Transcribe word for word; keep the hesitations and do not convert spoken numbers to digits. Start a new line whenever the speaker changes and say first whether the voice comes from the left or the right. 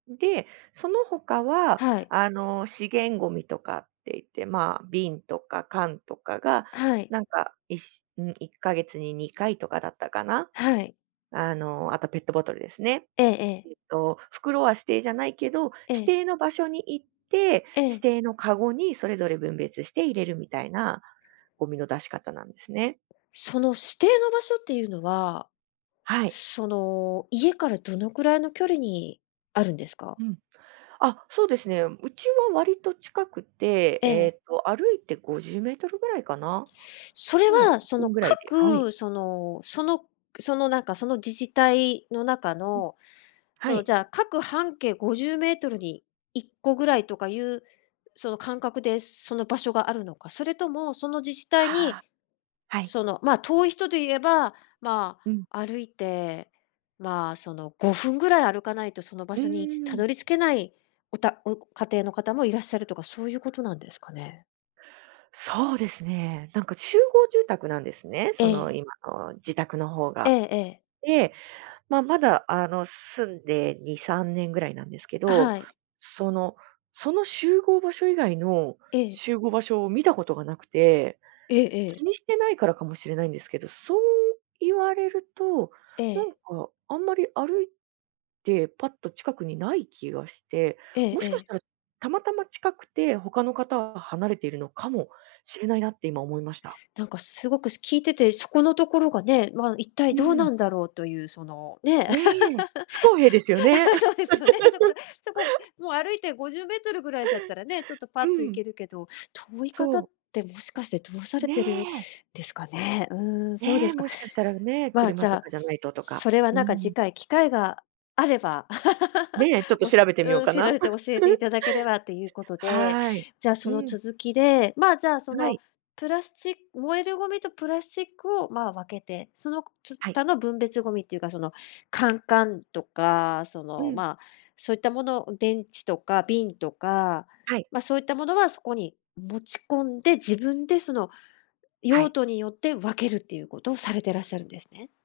right: んで、そのほかは、
left: はい。
right: あの、資源ごみとかって言って、まあ、瓶とか缶とかが、
left: はい。
right: なんか、いにいっかげつににかいとかだったかな。
left: はい。
right: あの、あとペットボトルですね。
left: ええええ。
right: えっと袋は指定じゃないけど、
left: え
right: 指
left: え。
right: 定の場所に行って、
left: え
right: 指
left: え。
right: 定のかごにそれぞれ分別して入れるみたいな、ゴミの出し方なんですね。
left: その指定の場所っていうのは、
right: はい。
left: その、家からどのくらいの距離にあるんですか？
right: うん。あ、そうですね、うちは割と近くて、
left: え
right: え
left: え。
right: っと歩いてごじゅうメートルぐらいかな。
left: それ
right: うん、
left: は、そ
right: う
left: の、
right: ん、ぐらいで、はい。
left: 各、そのそのその、なんかその自治体の中
right: うん。
left: の、
right: は
left: その、
right: い。
left: じゃあ各半径ごじゅうメートルにいっこぐらいとかいう、その感覚でその場所があるのか、それともその自治体
right: は
left: に、
right: あ、はい。
left: その、ま、遠い人で言えば、ま
right: うん。
left: あ、歩いて、まあ、その、ごふんぐらい歩かないとその場
right: うー
left: 所にた
right: ん。
left: どり着けない、おたお家庭の方もいらっしゃるとかそういうことなんですかね？
right: そうですね。なんか集合住宅なんですね、
left: え
right: その
left: え。
right: 今の自宅のほう
left: え
right: が。
left: えええ。
right: で、ま、まだあの、住んでにさんねんぐらいなんですけ
left: あ、
right: ど、
left: はい。
right: そのその集合場所以外の
left: ええ。
right: 集合場所を見たことが無くて。
left: ええ
right: 気
left: ええ。
right: にしてないからかもしれないんですけど、そう言われると、
left: え
right: な
left: え。
right: んか、あんまり歩いてパッと近くにない気がして。
left: ええ
right: も
left: え
right: しかし
left: え。
right: たらたまたま近くて他の方は離れているのかもしれないなって今思いました。
left: なんかすごくし聞いててそこのところがね、まあ一
right: う
left: 体
right: ー
left: どう
right: ん。
left: なんだろうというその、ね、
right: ねえ。不公平ですよね。
left: そうですよね。そこ、そこ、もう歩いてごじゅうメートルぐらいだったらね、ちょっとパ
right: う
left: ッと行
right: ん。
left: けるけど、遠い
right: そ
left: 方っ
right: う。
left: てもしかしてどうされ
right: ね
left: てる
right: え。
left: ですかね。うーん、そうで
right: ねえ、
left: すか。
right: もしかしたらね、
left: ま、じ
right: 車と
left: ゃあ、
right: かじゃな
left: す
right: いととか。
left: それは
right: うー
left: なんか次
right: ん。
left: 回機会があれば、
right: ねえ、ちょっ と
left: お
right: 調
left: し
right: べて
left: う
right: みよう
left: ーん、
right: か
left: 知
right: な。
left: られて教えてい ただければということで。
right: はい。
left: じゃ、
right: う
left: その
right: ん。
left: 続きで、まあ、じゃあ、そ
right: は
left: の、
right: い。
left: プラスチッ燃えるゴミとプラスチックを、まあ、分けて、そのこつ
right: はい。
left: たの分別ゴミっていうかその、缶かんとか、そ
right: う
left: の、
right: ん。
left: ま、そういったものを電池とか瓶とか、
right: はい。
left: ま、そういったものはそこに持ち込んで、自分でその
right: は
left: 用
right: い。
left: 途によって分けるっていうことをされてらっしゃるんですね？